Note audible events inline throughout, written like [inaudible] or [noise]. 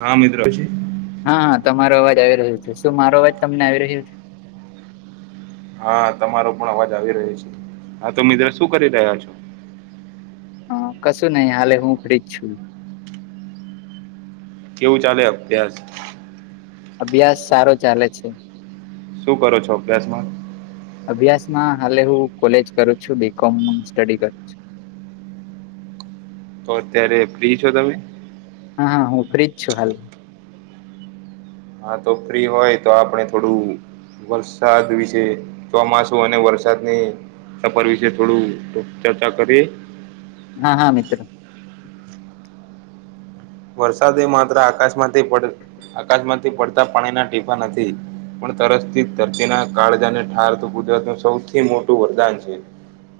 હા મિત્ર. હા હા તમારો અવાજ આવી રહ્યો છે, શું મારો અવાજ તમને આવી રહ્યો છે? હા તમારો પણ અવાજ આવી રહ્યો છે, હા તો મિત્ર શું કરી રહ્યા છો? હ કશું નહીં હાલે હું ફ્રી જ છું. કેવું ચાલે અભ્યાસ? અભ્યાસ સારો ચાલે છે. શું કરો છો અભ્યાસમાં? અભ્યાસમાં હાલે હું કોલેજ કરું છું બી કોમ સ્ટડી કરું છું. તો અત્યારે ફ્રી છો તમે? હા હા હું ફ્રી જ છું હાલ. હા તો ફ્રી હોય તો આપણે થોડું વરસાદ વિશે ચોમાસું અને વરસાદની સફર વિશે થોડું ચર્ચા કરીએ? હા હા મિત્ર. વરસાદ એ માત્ર આકાશમાંથી પડ આકાશમાંથી પડતાં પાણીના ટીપાં નથી. પણ તરસથી ધરતીના કાળજાને ઠારતુ કુદરતનું સૌથી મોટું વરદાન છે.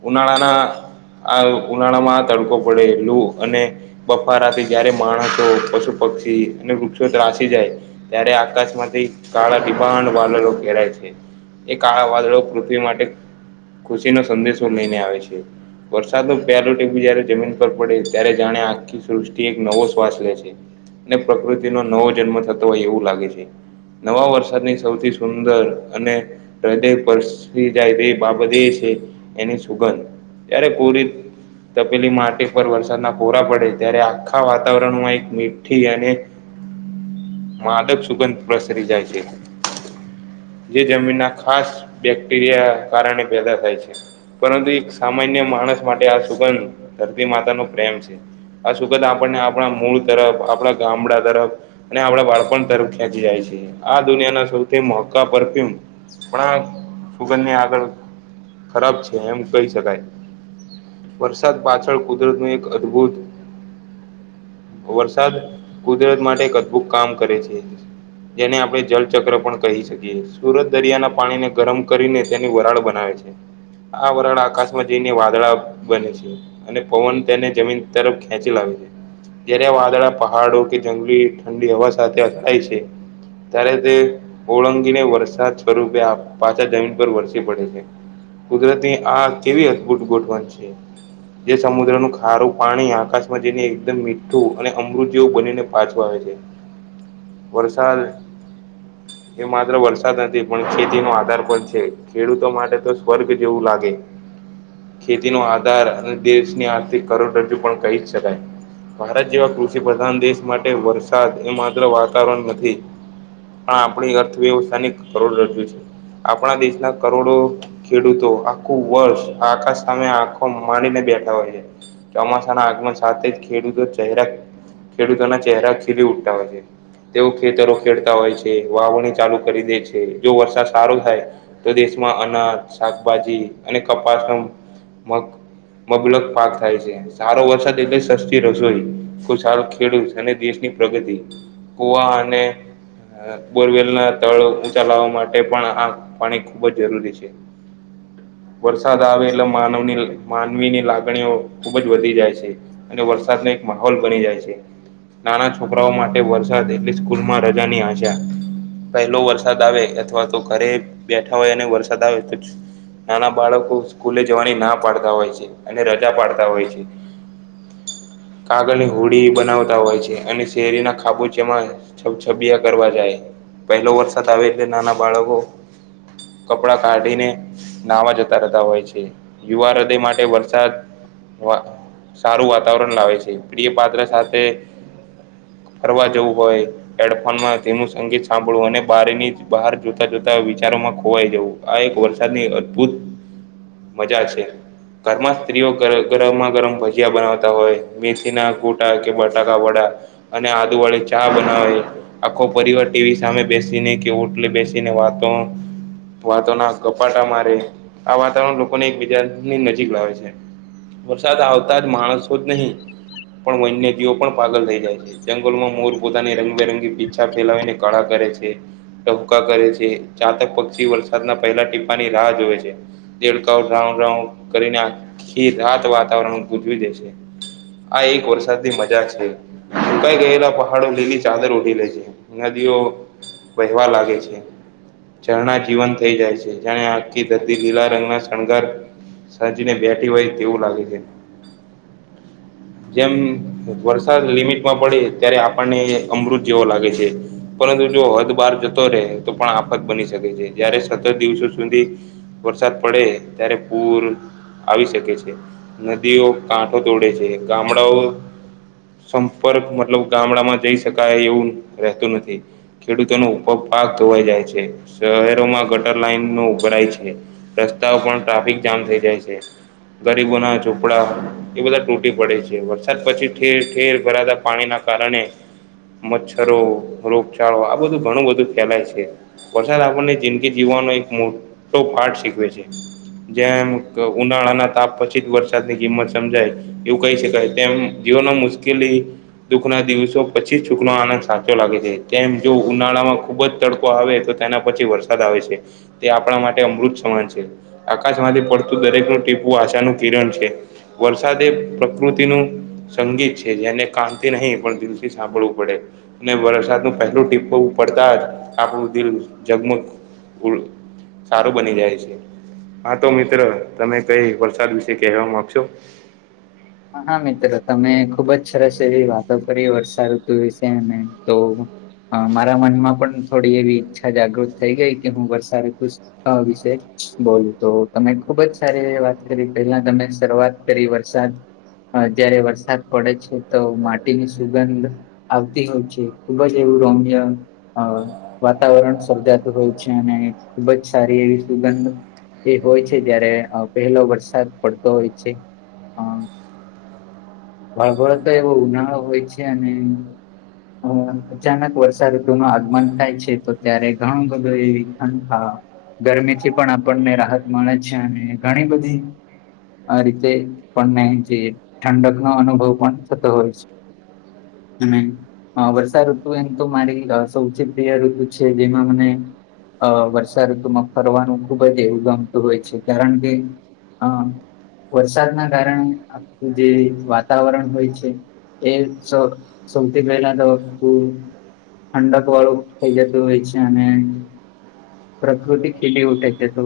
ઉનાળાના આ ઉનાળામાં આ તડકો પડે લૂ અને બફારાથી જયારે માણસો, પશુ, પક્ષી અને વૃક્ષો ત્રાસી જાય. ત્યારે આકાશમાંથી કાળા ડિભાંડ વાદળો ઘેરાય છે. એ કાળા વાદળો પૃથ્વી માટે ખુશીનો સંદેશો લઈને આવે છે. વરસાદ પહેલું ટીપું જયારે જમીન પર પડે ત્યારે જાણે આખી સૃષ્ટિ એક નવો શ્વાસ લે છે ને પ્રકૃતિનો નવો જન્મ થતો હોય એવું લાગે છે. નવા વરસાદની સૌથી સુંદર અને હૃદય પરસ્વી જાય તે બાબત એ છે એની સુગંધ. ત્યારે કોરી તપેલી માટી પર વરસાદના ઓરા પડે ત્યારે આખા વાત વાતાવરણમાં એક મીઠી અને માદક સુગંધ પ્રસરી જાય છે જે જમીનના ખાસ બેક્ટેરિયા કારણે ભેદા થાય છે. પરંતુ એક સામાન્ય માણસ માટે આ સુગંધ ધરતી માતાનો પ્રેમ છે. આ સુગંધ આપણને આપણા મૂળ તરફ, આપણા ગામડા તરફ અને આપણા બાળપણ તરફ ખેંચી જાય છે આ દુનિયાના સૌથી મોઘા પરફ્યુમ પણ આ સુગંધની આગળ ખરાબ છે એમ કહી શકાય. વરસાદ પાછળ કુદરત નું એક અદભુત વરસાદ કુદરત માટે એક અદભુત કામ કરે છે. જેને આપણે જલચક્ર પણ કહી શકીએ સુરત દરિયા ના પાણી ને ગરમ કરીને તેની વરાળ બનાવે છે આ વરાળ આકાશમાં જઈને વાદળા બને છે. અને પવન તેને જમીન તરફ ખેંચી લાવે છે. જયારે વાદળા પહાડો કે જંગલી ઠંડી હવા સાથેાય છે. ત્યારે તે ઓળંગીને વરસાદ સ્વરૂપે પાછા જમીન પર વરસી પડે છે. કુદરત ની આ કેવી અદભૂત ગોઠવાન છે. જે સમુદ્ર નું ખારું પાણી આકાશમાં જેને એકમ મીઠું અને અમૃત જેવું બનીને પાછો આવે છે. વરસાદ એ માત્ર વરસાદ નથી પણ ખેતી નો આધાર પણ છે. ખેડૂતો માટે તો વર્ગ જેવું લાગે ખેતી ન આધાર અને દેશની આર્થિક કરોડ રજૂ પણ કહી શકાય ભારત જેવા કૃષિ પ્રધાન દેશ માટે વરસાદ એ માત્ર વાતાવરણ નથી. પણ આપણી અર્થવ્યવસ્થા ની કરોડ રજૂુ છે આપણા દેશના કરોડો ખેડૂતો આખું વર્ષ આકાશ સામે આખો મામાંડીને બેઠા હોય છે. ચોમાસાના આગમન સાથે ખેડૂતો ચરા ખેડૂતોના ચહેરા ખીલી ઉઠાવ છે. તેઓ ખેતરો ખેડતા હોય છે, વાવણી ચાલુ કરી દે છે, જો વરસાદ સારો થાય તો દેશમાં અનાજ, શાકભાજી અને કપાસમ મગ મબલક પાક થાય છે. સારો વરસાદ એટલે સસ્ રસોઈ ખુશાલ ખેડૂત અને દેશની પ્રગતિ કુવા અને આ બોરવેલ ના તળો ઊંચા લાવવા માટે પણ આ પાણી ખુબ જ જરૂરી છે. [inaudible] વરસાદ આવે એટલે માનવની માનવીની લાગણીઓ ખુબ જ વધી જાય છે. અને વરસાદનો એક માહોલ બની જાય છે. નાના છોકરાઓ માટે વરસાદ એટલે સ્કૂલ માં રજાની આશા. પહેલો વરસાદ આવે અથવા તો ઘરે બેઠા હોય અને વરસાદ આવે તો નાના બાળકો સ્કૂલે જવાની ના પાડતા હોય છે, અને રજા પાડતા હોય છે. કાગળ અને હોડી બનાવતા હોય છે. અને શેરીના ખાબોચમાં છ છબિયા કરવા જાય, પહેલો વરસાદ આવે એટલે નાના બાળકો કપડા કાઢીને નાહવા જતા રતા હોય છે, યુવા રદય માટે વરસાદ વા. સારું વાતાવરણ લાવે છે, પ્રીય પાત્ર સાથે ફરવા જવું હોય. હેડફોનમાં તેનું સંગીત સાંભળવું અને બારીની બહાર જોતા જોતા વિચારોમાં ખોવાઈ જવુ આ એક વરસાદની અદભુત મજા છે, ઘરમાં સ્ત્રીઓ ગર ગરમાં-ગરમ ભજ જં બનાવતા હોય મેથી ના ઘૂટા કે બટાકા વડા અને આદુ વાળી ચા બનાવે આખો પરિવાર ટીવી સામે બેસીને કે ઓટલે બેસીને વાતો વાતોના કપાટા મારે આ વાતાવરણ લોકોને એકબીજાની નજીક લાવે છે. વરસાદ આવતા જ માણસો જ નહીં પણ વન્યજીવો પણ પાગલ થઈ જાય છે. જંગલમાં મોર પોતાની રંગબેરંગી પીછા ફેલાવીને કળા કરે છે. ટપકા કરે છે ચાતક પક્ષી વરસાદના પહેલા ટીપાની રાહ જોવે છે. દેકા ડ્રાઉ ડ્રાઉ કરીને આખી રાાત વાતાવરણ ગુંજવી છે આ એક વરસાદની મજાક છે. મુકાઈ ગયેલા પહાડો લીલી ચાદર ઉઢી લે છે. નદીઓ વહેવા લાગે છે. રણા જીવન થઈ જાય છે. જેણે આખી ધતી લીલા રંગના શણગાર સાજીને બેઠી હોય તેવું લાગે છે. જેમ વરસાદ લિમિટમાં પડે ત્યારે આપણને અમૃત જેવો લાગે છે. પરંતુ જો હદ બહાર જતો રહે તો પણ આફત બની શકે છે જયારે સતત દિવસો સુધી વરસાદ પડે ત્યારે પૂર આવી શકે છે. દીઓ કાંઠ દોડે છે. ગામડાઓ સંપર્ક મતલબ ગામડામાં જઈ શકાય એવું રહેતું નથી. ખેડૂતો ન ઉપગ પાક ધોવાઈ જાય છે. શહેરોમાં ગટર લાઈન નો ઉભરાય છે. રસ્તાઓ પણ ટ્રાફિક જામ થઈ જાય છે. ગરીબોના ઝોપડા. એ બધા તૂટી પડે છે, વરસાદ પછી ઠેર ઠેર ભરાતા પાણીના કારણે મચ્છરો રોગચાળો આ બધું ઘણું બધું ફેલાય છે. પ્રસાદ આપણને જિંદગી જીવવાનો એક મોટો પાઠ શીખવે છે. જેમ ઉનાળાના તાપ પછી જ વર. સાતની કિંમત સમજાય એવું કહી શકાય તેમ જીવ મા મુશ્કેલી દુઃખ ના દિવસો પછી છુકનો આનંદ સાચો લાગે છે, તેમ જો ઉનાળામાં ખુબ જ તડકો આવે તો તેના પછી વરસાદ આવે છે. તે આપણા માટે અમૃત સમાન છે, આકાશ માંથી પડતું દરેકનું ટીપવું આશાનું કિરણ છે. વરસાદે પ્રકૃતિનુ સંગીત છે જેને કાનથી નહી પણ દિલથી સાંભળવું પડે ને વરસાદ નુ પહેલું ટીપું પડતા જ આપણું દિલ જગમગ ઊડ સારું બની જાય છે, હા તો મિત્ર મિત્ર તમે કઈ વરસાદ વિશે કહેવા માંગશો. હા મિત્રો તમે ખુબ જ સરસ એવી વાતો કરી વર્ષાઋતુ વિશે ને તો હ મારા મનમાં પણ થોડી એવી ઈચ્છા જાગૃત થઈ ગઈ કે હું વર્ષાઋતુ અ વિશે બોલ તો તમે ખુબ જ સારી વાત કરી પહેલા તમે શરૂઆત કરી વરસાદ અ જયારે વરસાદ પડે છે તો માટીની સુગંધ આવતી હોય છે ખુબ જ એવું રમ્ય અ વાતાવરણ સર્જાતું હોય છે. અને ખુબ જ સારી એવી સુગંધ એ હોય છે ત્યારે પહેલો વરસાદ પડતો હોય છે. [inaudible] વાળભળ તો એવો ઉનાળો હોય છે, અને અચાનક વરસાદ ઋતુ ન આગમન થાય છે. તો ત્યારે ઘણું બધું એવી ઠંઠા ગરમીથી પણ આપણને રાહત મળે છે અને ઘણી બધી આ રીતે પણને જે ઠંડક નો અનુભવ પણ થતો હોય છે. તમે અ વર્ષા ઋતુ એમ તો મારી સૌથી પ્રિય ઋતુ છે. જેમાં મને અ વર્ષાઋતુમાં ફરવાનું ખુબ જ એવું ગમતું હોય છે. કારણ કે હમ વરસાદના કારણે આપું જે વાતાવરણ હોય છે. એ સ સૌથી પહેલાં તો ઠંડક વાળું થઈ જતું હોય છે, અને પ્રકૃતિ ખીલી ઉઠે છે, તો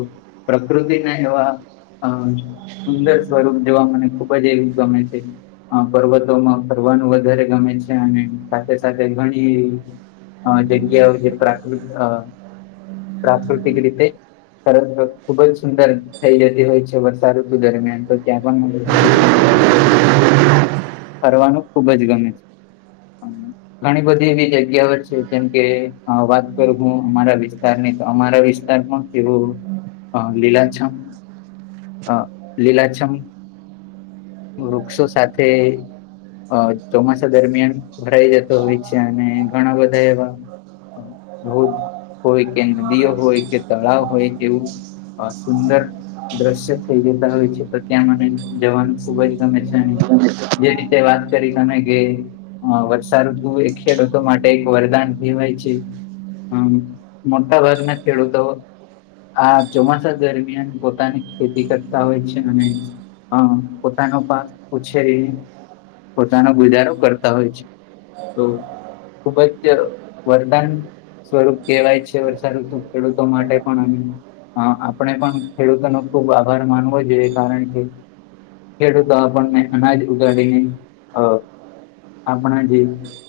પ્રકૃતિ ને હવા હ સુંદર સ્વરૂપ જેવા મને ખુબ જ એ ગમે છે. અ પર્વતોમાં ફરવાનું વધારે ગમે છે. અને સાથે સાથે ઘણી અ જગ્યાઓ જે પ્રાકૃત પ્રાકૃતિક રીતે [unintelligible] ખુબ જ સુંદર થઇ જતી હોય છે વર્ષાઋતુ દરમિયાન તો ત્યાં પણ ફરવાનું ખુબ જ ગમે [inaudible] ઘણી બધી એવી જગ્યાઓ છે જેમકે વાત કરું હું અમારા વિશે [unintelligible] તો અમારા વિસ્તારમાં કેવું લીલા છમ હ લીલાછમ વૃક્ષો સાથે અ ચોમાસા દરમિયાન ભરાઈ જતો હોય છે, અને ઘણા બધા એવા ભ હોય કે નદીઓ હોય કે તળાવ હોય એવુ સુંદર દ્રશ્ય થઈ જતા હોય છે, તો ત્યાં મને જવાનું સુબય ગમે છે ને, જે રીતે વાત કરી તમે ગે હ વરસાદ એ ખેડૂતો માટે એક વરદાન કહેવાય છે. હમ મોટા ભાગના ખેડૂતો આ ચોમાસા દરમિયાન પોતાની ખેતી કરતા હોય છે અને અ પોતાનો પાક ઉછેરી પોતાનો ગુજારો કરતા હોય છે તો [inaudible] ખુબ જ વરદાન સ્વરૂપ કહેવાય છે વર્ષાઋતુ ખેડૂતો માટે પણ હ આપણે પણ ખેડૂતોનો ખુબ આભાર માનવો જોઈએ કારણ કે ખેડૂતો આપણને અનાજ ઉગાડીને અ આપણા જે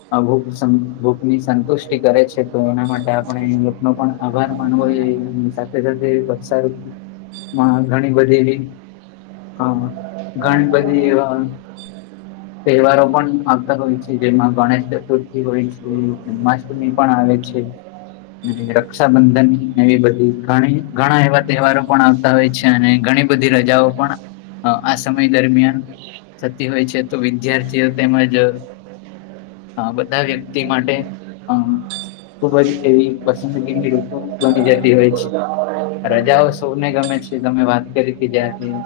[unintelligible] ભૂખની સંતુષ્ટિ કરે છે તો એના માટે આપણે એનો પણ આભાર માનવોય સાથે સાથે વરસાદમાં ઘણી બધી હા ઘણી બધી [inaudible] તહેવારો પણ આવતા હોય છે જેમાં ગણેશ ચતુર્થી હોય સ જન્માષ્ટમી પણ આવે છે રક્ષાબંધન એવી બધી ઘણી ઘણા એવા તહેવારો પણ આવે છે અને ઘણી બધી રજાઓ પણ આ સમય દરમિયાન થતી હોય છે તો વિદ્યાર્થીઓ તેમજ હ બધા વ્યક્તિ માટે હ ખુબ જ એવી પસંદગીની ઋતુ બની જતી હોય છે રજાઓ સૌ ને ગમે છે ગમે વાત કરી કે જ્યાંથી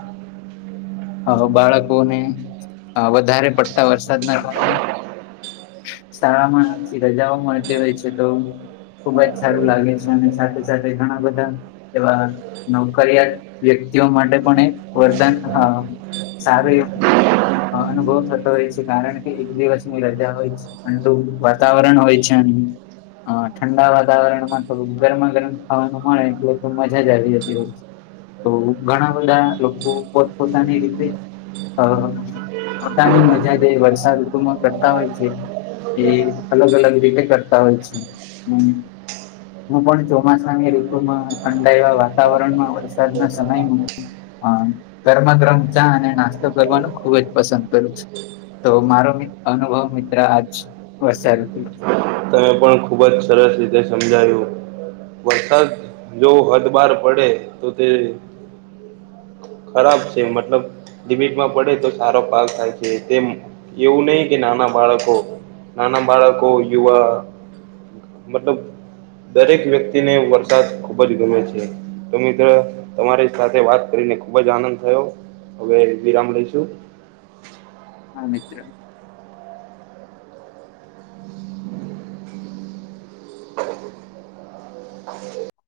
હ બાળકોને વધારે પડતા વરસાદ ના કારણે શાળામાં રજાઓ મળતી હોય છે તો ખુબ જ સારું લાગે છે અને સાથે સાથે ઘણા બધા એવા નોકરિયાત વ્યક્તિઓ માટે પણ એક વરદાન હા સારું અનુભવ થતો હોય છે કારણ કે એક દિવસની રદા હોય આલું વાતાવરણ હોય છે હ ઠંડા વાતાવરણ માં થોડું ગરમા ગરમ ખાવાનું મળે એટ તો મજા જ આવી જતી હોય તો ઘણા બધા લોકો પોતપોતાની રીતે અ પોતાની મજા જ વરસાદ ઋતુ માં કરતા હોય છે એ અલગ અલગ રીતે કરતા હોય છે હમ હું પણ ચોમાસાની ઋતુમાં ઠંડા એ વાતાવરણમાં વરસાદના સમયમાં હ કરરમ કરરમ ચા અને નાસ્તો કરવાનું ખુબ જ પસંદ કરું છું તો મારો અનુભવ મિત્ર આજ વરસાલું હત તમે પણ ખુબ જ સરસ રીતે સમજાયું વરસાદ જો હદ બાર પડે તો તે ખરાબ છે મતલબ ડિમિટમાં પડે તો સારો પાક થાય છે તેમ એવું નહિ કે નાના બાળકો નાના બાળકો યુવા મતલબ દરેક વ્યક્તિને વરસાદ ખુબ જ ગમે છે તો મિત્ર તમારી સાથે વાત કરીને ખુબ જ આનંદ થયો હવે વિરામ લઈશું હ મિત્ર